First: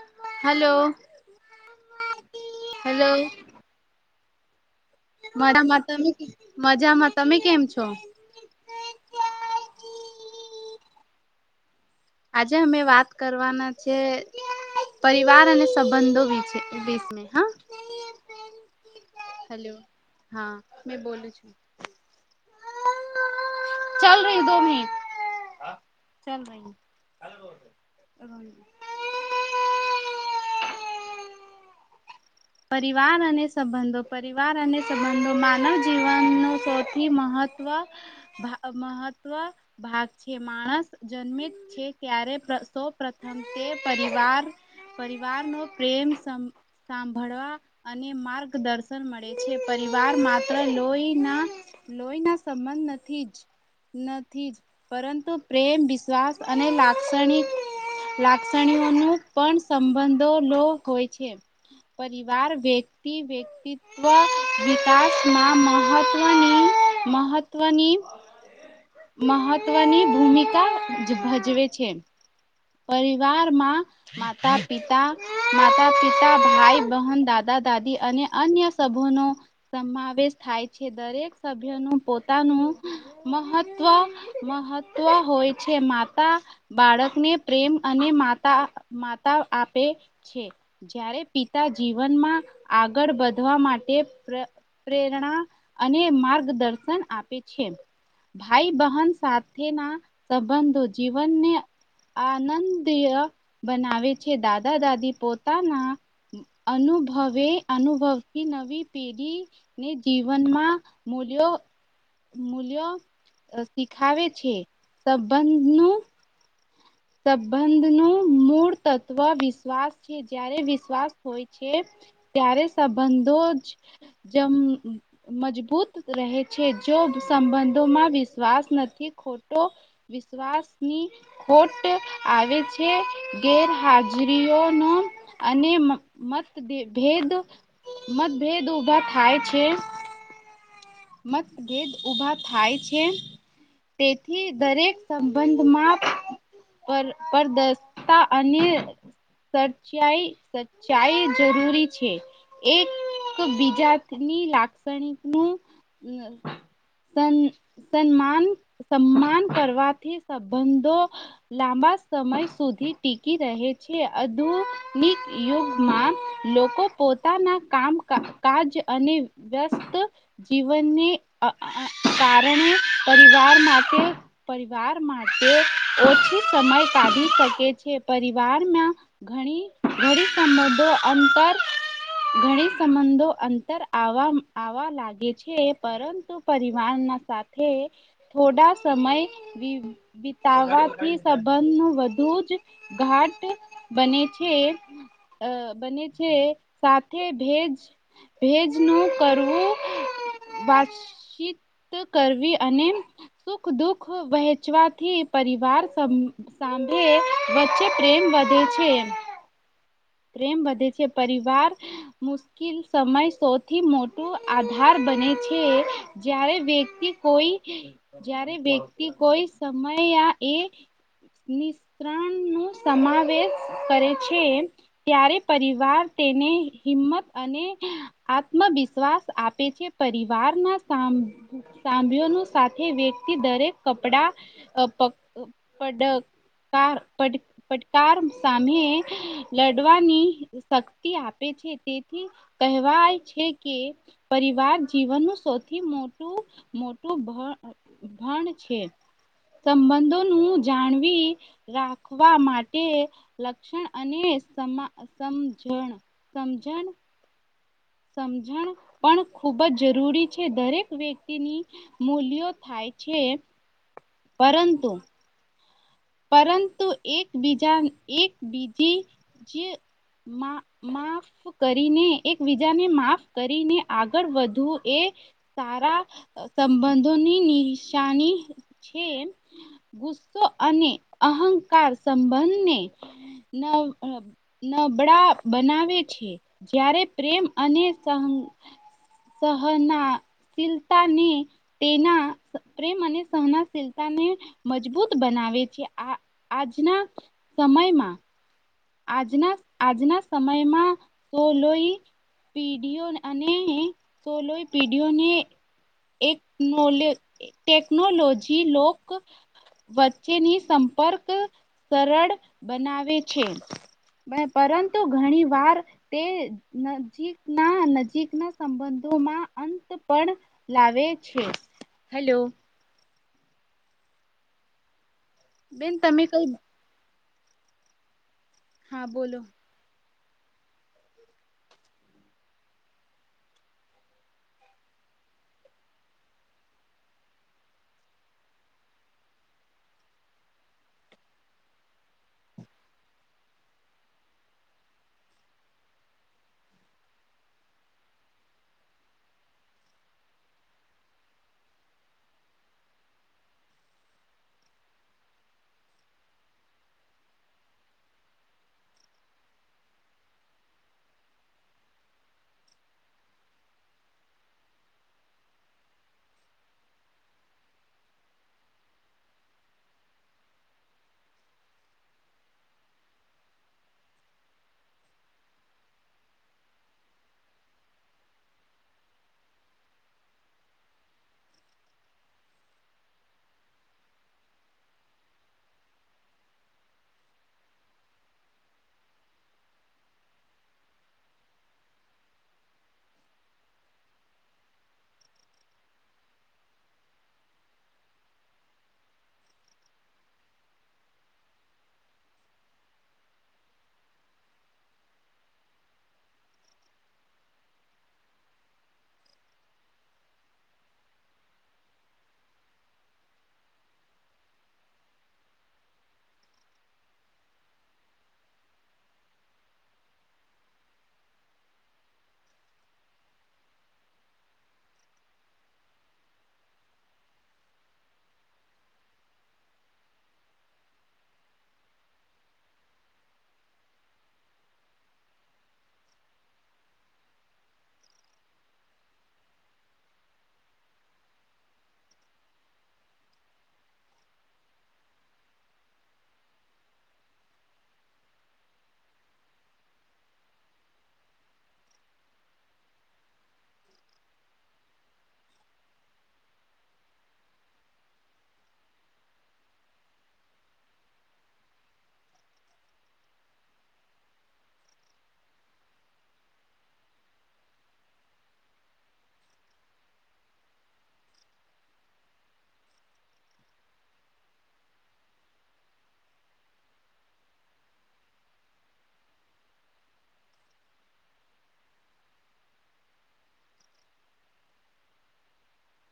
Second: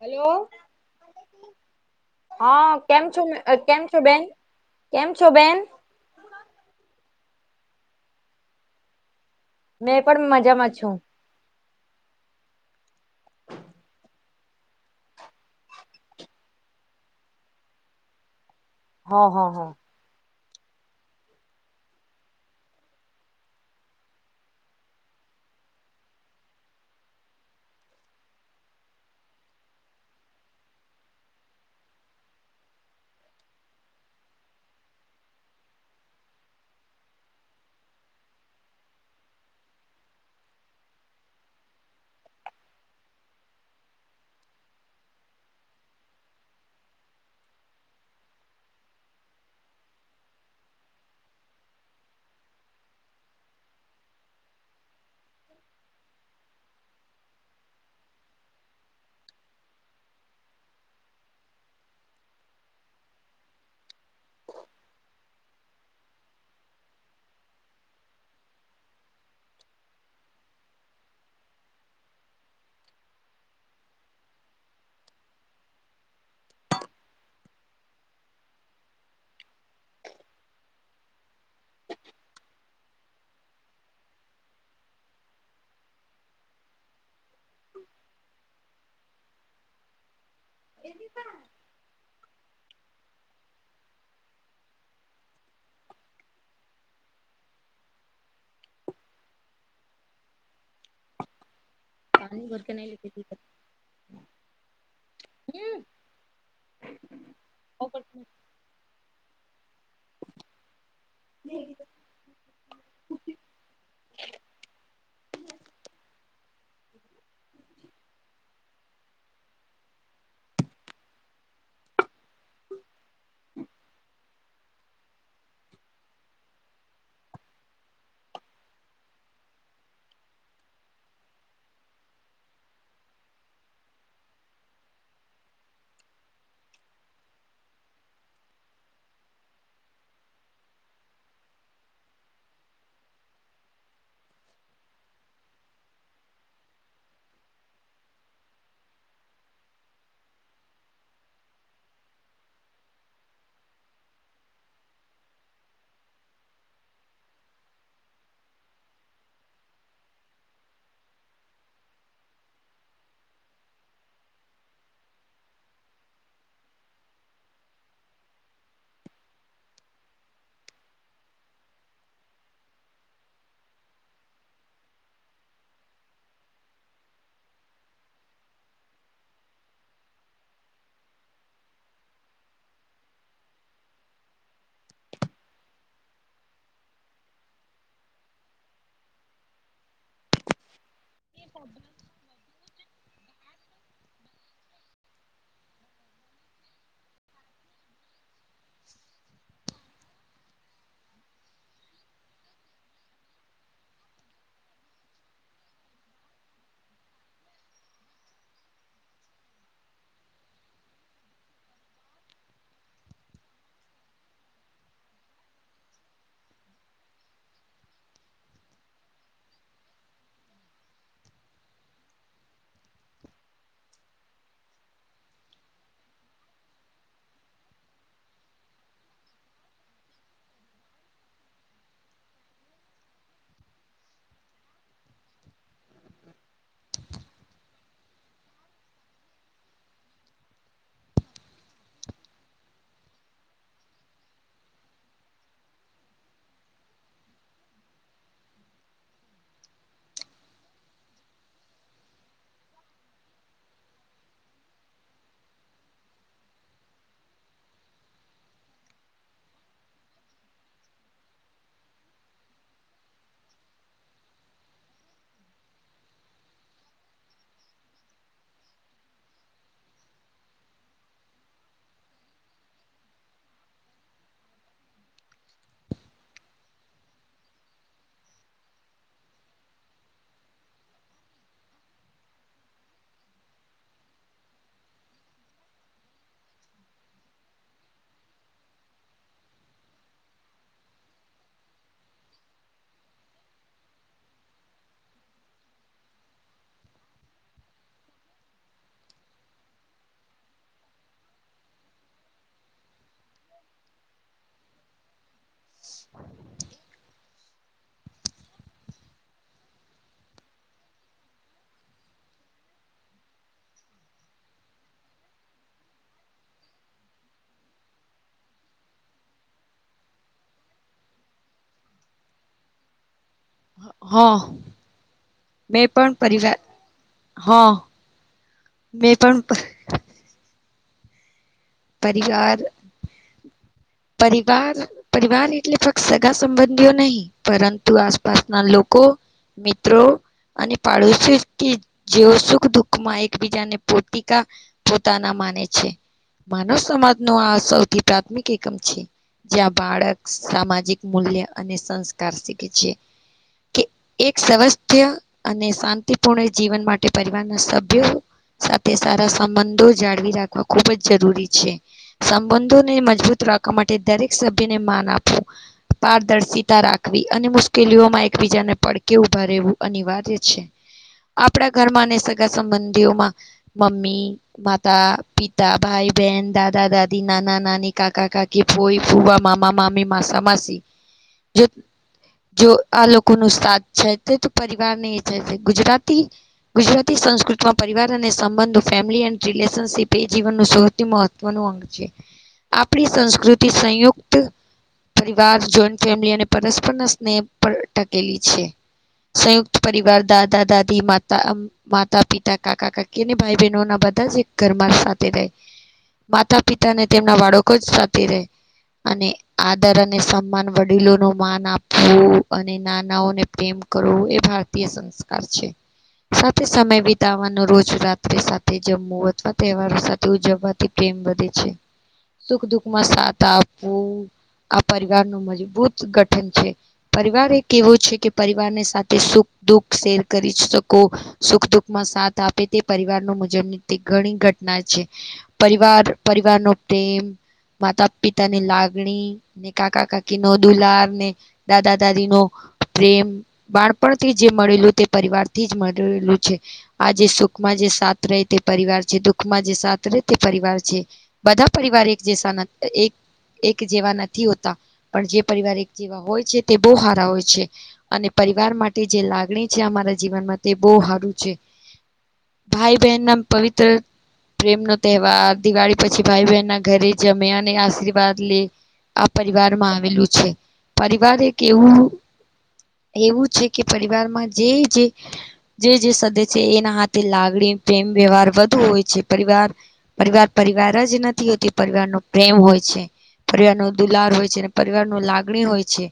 Hello હા hello કેમ છો કેમ છો બેન? કેમ છો બેન મજામાં તમે મજામાં તમે કેમ છો? મેં પણ મજામાં છું. આજે અમે વાત કરવાના છે પરિવાર અને સંબંધો વિશે હા હા હા હા. હેલો હા મેં બોલું છું. ચલ રહી દો મનટ ચલ રહી [unintelligible] હ [inaudible] પરિવાર અને સંબંધો પરિવાર અને સંબંધો માનવ જીવનનું સૌથી મહત્વ મહત્વ ભાગ છે માણસ જરૂરી છે ત્યારે સૌ પ્રથમ તે પરિવાર પરિવાર નો પ્રેમ સાંભળ ભણવા અને માર્ગદર્શન મળે છે પરિવાર માત્ર લોહી ના લોહી ના સંબંધ નથી જ. નથી જ પરંતુ પ્રેમ વિશ્વાસ અને લાક્ષણિક લાક્ષણીઓ ન પણ સંબંધો લો હોય છે. પરિવાર વ્યક્તિ વ્યક્તિ વ વિકાસમાં મહત્ત્વની મહત્ત્વની મહત્વની ભૂમિકા ભજવે છે પરિવારમાં માતા પિતા માતા પિતા ભાઈ બહેન દાદા દાદી અને અન્ય સભ નો સમાવેશ થાય છે દરેક સભ્ય નું પોતાનું મહત્વ મહત્વ હોય છે માતા બાળકને પ્રેમ અને માતા માતા આપે છે જ્યારે પિતા જીવનમાં આગળ વધવા માટે પ્રેરણા અને માર્ગદર્શન આપે છે. ભાઈ બહન સાથેના સંબંધો જીવનને આનંદમય બનાવે છે દાદા દાદી પોતાના અનુભવે અનુભવતી નવી પેઢીને જીવનમાં મૂલ્યો મૂલ્યો શીખાવે છે સંબંધ નું સંબંધ નું મૂળ તત્વ વિશ્વાસ છે જ્યારે વિશ્વાસ હોય છે ત્યારે સંબંધો જ જેમ મજબૂત રહે છે જો સંબંધોમાં વિશ્વાસ નથી ખોટો વિશ્વાસની ખોટ આવે છે ગેરહાજરીઓનો અને મતેભેદ મતભેદ ઉભા થાય છે. મતભેદ ઉભા થાય છે. તેથી દરેક સંબંધમાં પર પરદશતા અને સચ્ચાઈ જરૂરી છે. એક-બીજાની લાક્ષણિકનું સન્માન કરવાથી સંબંધો લાંબા સમય સુધી ટકી રહે છે. આધુનિક યુગમાં લોકો પોતાના કામ-કાજ અને વ્યસ્ત જીવનને કારણે પરિવાર માટે પરિવાર માટે ઓછો સમય કાઢી શકે છે. પરિવારમાં ઘણા સંબંધો અંતર ઘણા સંબંધો અંતર આવવા લાગે છે. પરંતુ પરિવારના સાથે થોડા સમય વિતાવવાથી સંબંધ વધુ જ ઘાટ બને છે. બને છે. સાથે ભેજનું કરવું વાતચિત કરવી અને સુખ-દુઃખ વહેંચવાથી પરિવાર સ સંબંધો વચ્ચે પ્રેમ વધે છે. પ્રેમ વધે છે, પરિવાર મુશ્કેલ સમય સૌથી મોટું આધાર બને છે. જયારે વ્યક્તિ કોઈ જ્યારે વ્યક્તિ કોઈ સમય એ નિસ્તરણ નો સમાવેશ કરે છે. ત્યારે પરિવાર તેને હિંમત અને આત્મવિશ્વાસ આપે છે. પરિવારના સા સભ્યોનું સાથે વ્યક્તિ દરેક કપડાં પડ પડકાર પડકાર સામે લડ લાડવાની શક્તિ આપે છે. તેથી કહેવાય છે કે પરિવાર જીવનનું સૌથી મોટું મોટું ભણ છે સંબંધોનું જાળવી રાખવા માટે લક્ષણ અને સમજણ સમજણ સમજણ પણ ખૂબ જ જરૂરી છે. દરેક વ્યક્તિની મૂલ્યો થાય છે. પરંતુ પરંતુ એકબીજા એક બીજી જે માં માં કરીને એકબીજાને માફ કરીને આગળ વધવું એ સારા સંબંધોની નિશાની છે. ગુસ્સો અને અહંકાર સંબંધને નબળા બનાવે છે જ્યારે પ્રેમ અને સ સહનશિલતાને તેના પ્રેમ અને સહનશીલતાને મજબૂત બનાવે આવે છે. આ આજના સમયમાં આજના સમયમાં તો લોહી પીઢીઓ અને સોલોઈ પીઢીઓને એક ટેકનોલોજી લોક વચ્ચેની સંપર્ક સરળ બનાવે છે. પરંતુ ઘણી વાર તે નજીકના સંબંધોમાં અંત પણ લાવે છે, હેલો. હા મેં બેન પણ તમે કઈ પરિવાર હા હા મે પણ બોલો પરિવાર પરિવાર પરિવાર એટલે ફક્ત સગા સંબંધીઓ નહીં પરંતુ આસપાસના લોકો મિત્રો અને પાડોશ કે જેઓ સુખ દુઃખ માં એકબીજાને પોતીકા પોતાના માને છે માનવ સમાજ નું આ સૌથી પ્રાથમિક એકમ છે જ્યાં બાળક સામાજિક મૂલ્ય અને સંસ્કાર શીખે છે કે [inaudible] એક સ્વાસ્થ્ય અને શાંતિપૂર્ણ જીવન માટે પરિવારના સભ્ય સાથે સારા સંબંધો જાળવી રાખવા ખુબ જ જરૂરી છે સંબંધોને મજબૂત રાખવા માટે દરેક સભ્યને માન આપવું પારદર્શિતા રાખવી અને મુશ્કેલીઓમાં એકબીજાને પડકે ઉભા રહેવું અનિવાર્ય છે આપણા ઘર માં અને સગા સંબંધીઓમાં મમ્મી માતા પિતા ભાઈ બેહેન દાદા દાદી નાના નની કાકા કાકી બઈ પૂવા મામા મામી માશ માસી જે જો આ લોકો ન સાથ છે તો પરિવાર ને એ છે ગુજરાતી ગુજરાતી સંસ્કૃતમાં પરિવાર અને સંબંધો ફેમિલી એડ રિલેશનશીપ એ સૌથી મહત્વનું અંગ છે આપણી સંસ્કૃતિ સંયુક્ત પરિવાર જોઈન્ટ ફેમિલી અને પરસ્પર સ્નેહ ટકેલી છે સંયુક્ત પરિવાર દાદા દાદી માતા માતા પિતા કાકા કાકી અને ભાઈ બહેનો ના બધા જ એક ઘરમાં સાથે રહે માતા પિતા અનેને તેમના બાળકો જ સાથે રહે અને આદર અને સન્માન વડીલો નું માન આપવું અને નાનાઓને પ્રેમ કરવું એ ભારતીય સંસ્કાર છે. સાથે સમય બિતાવાનો રોજ રાત્રિ સાથે જમવું અથવા તહેવારો સાથે ઉજવવાથી પ્રેમ વધે છે સુખ દુખમાં સાથ આપવું. આ પરિવાર નું મજબૂત ગઠન છે. પરિવાર એ કેવો છે કે પરિવારને સાથે સુખ દુઃખ શેર કરી શકો. સુખ દુઃખમાં સાથ આપે તે પરિવાર નુ મુજબ ની તે ઘણી ઘટના છે. પરિવાર, પરિવાર નો પ્રેમ, માતા પિતા ની લાગણી ને કાકા કાકી નો દુલાર ને દાદા દાદી નો પ્રેમ બાળપણથી જે મળેલું તે પરિવારથી જ મળેલું છે. આ જે સુખમાં જે સાથ રહે તે પરિવાર છે દુખમાં જે સાથ તે પરિવાર છે બધા પરિવાર એક જેસા એક એક જેવા નથી હોતા પણ જે પરિવાર એક જેવા હોય છે તે બહુ હારા હોય છે. અને પરિવાર માટે જે લાગણી છે અમારા જીવનમાં તે બહુ હારું છે. ભાઈ બહેન ના પવિત્ર પ્રેમનો તહેવાર દિવાળી પછી ભાઈ બહેન ના ઘરે જમ્યા અને આશીર્વાદ લે આ પરિવાર માં આવેલું છે પરિવાર એક એવું એવું છે કે પરિવારમાં જે જે જે જે સદસ્ય છે એના હાથે લાગણી પ્રેમ વ્યવહાર વધુ હોય છે. પરિવાર પરિવાર પરિવાર જ નથી હોતી પરિવાર નો પ્રેમ હોય છે. પરિવાર નો દુલાર હોય છે, અને પરિવાર નો લાગણી હોય છે.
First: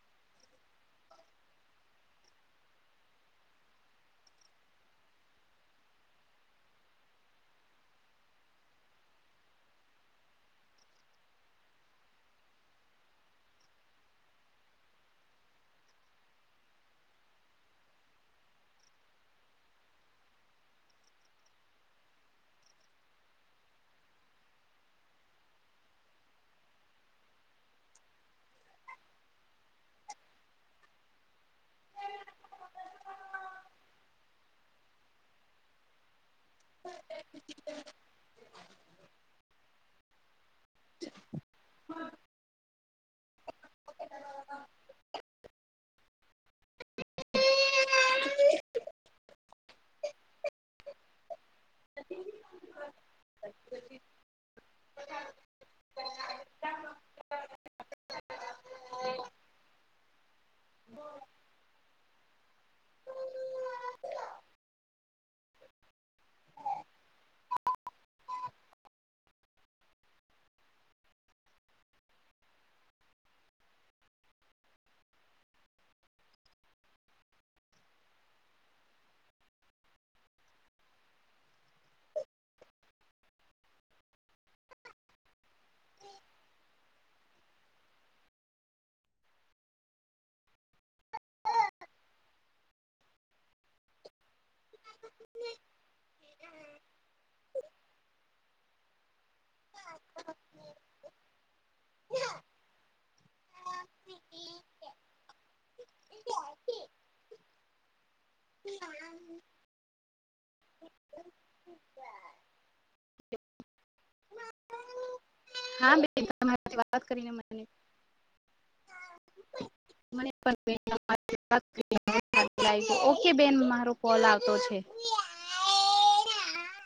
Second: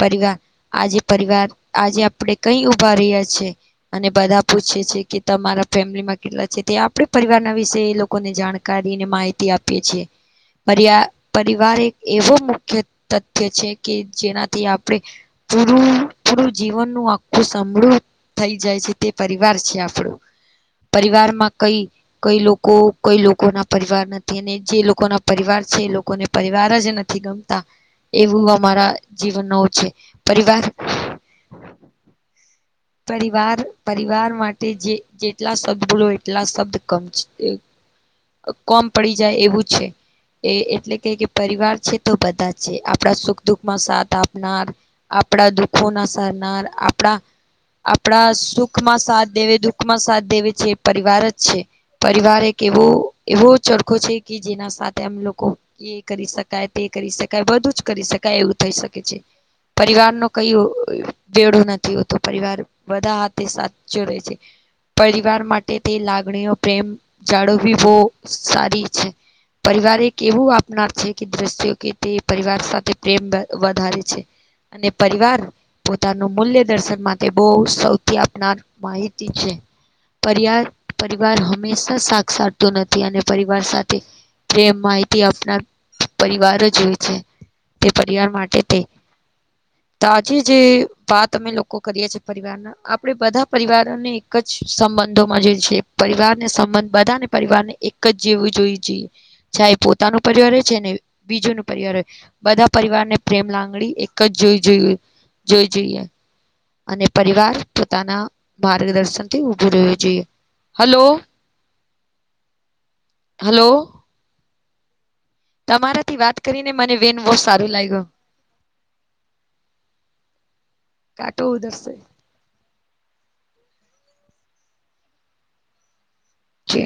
પરિવાર આજે પરિવાર આજે આપડે કઈ ઉભા રહ્યા છે? અને બધા પૂછે છે કે તમારા ફેમિલીમાં કેટલા છે તે આપે પરિવાર ના વિશે એ લોકોને જાણકારી ને માહિતી આપીએ છીએ. પર પરિવાર એક એવો મુખ્ય તથ્ય છે કે જેનાથી આપણે પૂરું પૂરું જીવનનું આખું [inaudible] થઈ જાય છે તે પરિવાર છે આપણું પરિવારમાં કઈ કઈ લોકો કઈ લોકો ના પરિવાર નથી અને જે લોકો ના પરિવાર છે એ લોકોને પરિવાર જ નથી ગમતા એવું અમારા જીવન નો છે પરિવાર પરિવાર પરિવાર માટે જે જેટલા સદગુણો એટલા શબ્દ કમ કોમ પડી જાય એવું છે. એ એટલે કે કે પરિવાર છે તો બધા છે આપડા સુખ દુખમાં સાથ આપનાર આપણા દુઃખો ના સારનાર આપણા આપણા સુખમાં સાથ દેવે દુઃખમાં સાથ દેવે છે એ પરિવાર જ છે. પરિવાર એક એવો એવો ચરખો છે કે જેના સાથે એમ લોકો એ કરી શકાય તે કરી શકાય બધું જ કરી શકાય એવું થઈ શકે છે. પરિવાર નુ કઈ તેડું નથી હોતુ પરિવાર બધા હાથે સાચો રહે છે. પરિવાર માટે તે લાગણીઓ પ્રેમ જાળવવી બહુ સારી છે. પરિવાર એક એવું આપનાર છે કે દ્રશ્યો કે તે પરિવાર સાથે પ્રેમ વધારે છે. અને પરિવાર પોતાનું મૂલ્ય દર્શન માટે બહુ સૌથી આપનાર માહિતી છે. પરિર પરિવાર હંમેશા સાક્ષરતું નથી અને પરિવાર સાથે પ્રેમ માહિતી આપનાર પરિવાર જ હોય છે. તે પરિવાર માટે તે તાજે જે વાત અમે લોકો કરીએ છીએ. પરિવાર ના આપડે બધા પરિવારને એક જ સંબંધોમાં જે છે પરિવારને સંબંધ બધાને પરિવારને એક એક જ જેવું જોઈ જઈએ ચાહે પોતાનું પરિવાર હોય છે ને બીજું ન પરિવાર હોય. બધા પરિવારને પ્રેમ લાગણી એક જ જોઈ જોય જોઈ જોઈએ. અને પરિવાર પોતાના માર્ગદર્શનથી ઉભું રહેવું જોઈએ હલો અચ હાલો. હા તમારાથી બેન વાત કરીને તમારી મને વાત બેન કરીને બહુ મને સારું લાગ્યું. મને પણ બેન [inaudible] કાટો ઉધરસે ય ઓકે બેન મારો કોલ આવતો છે. છે.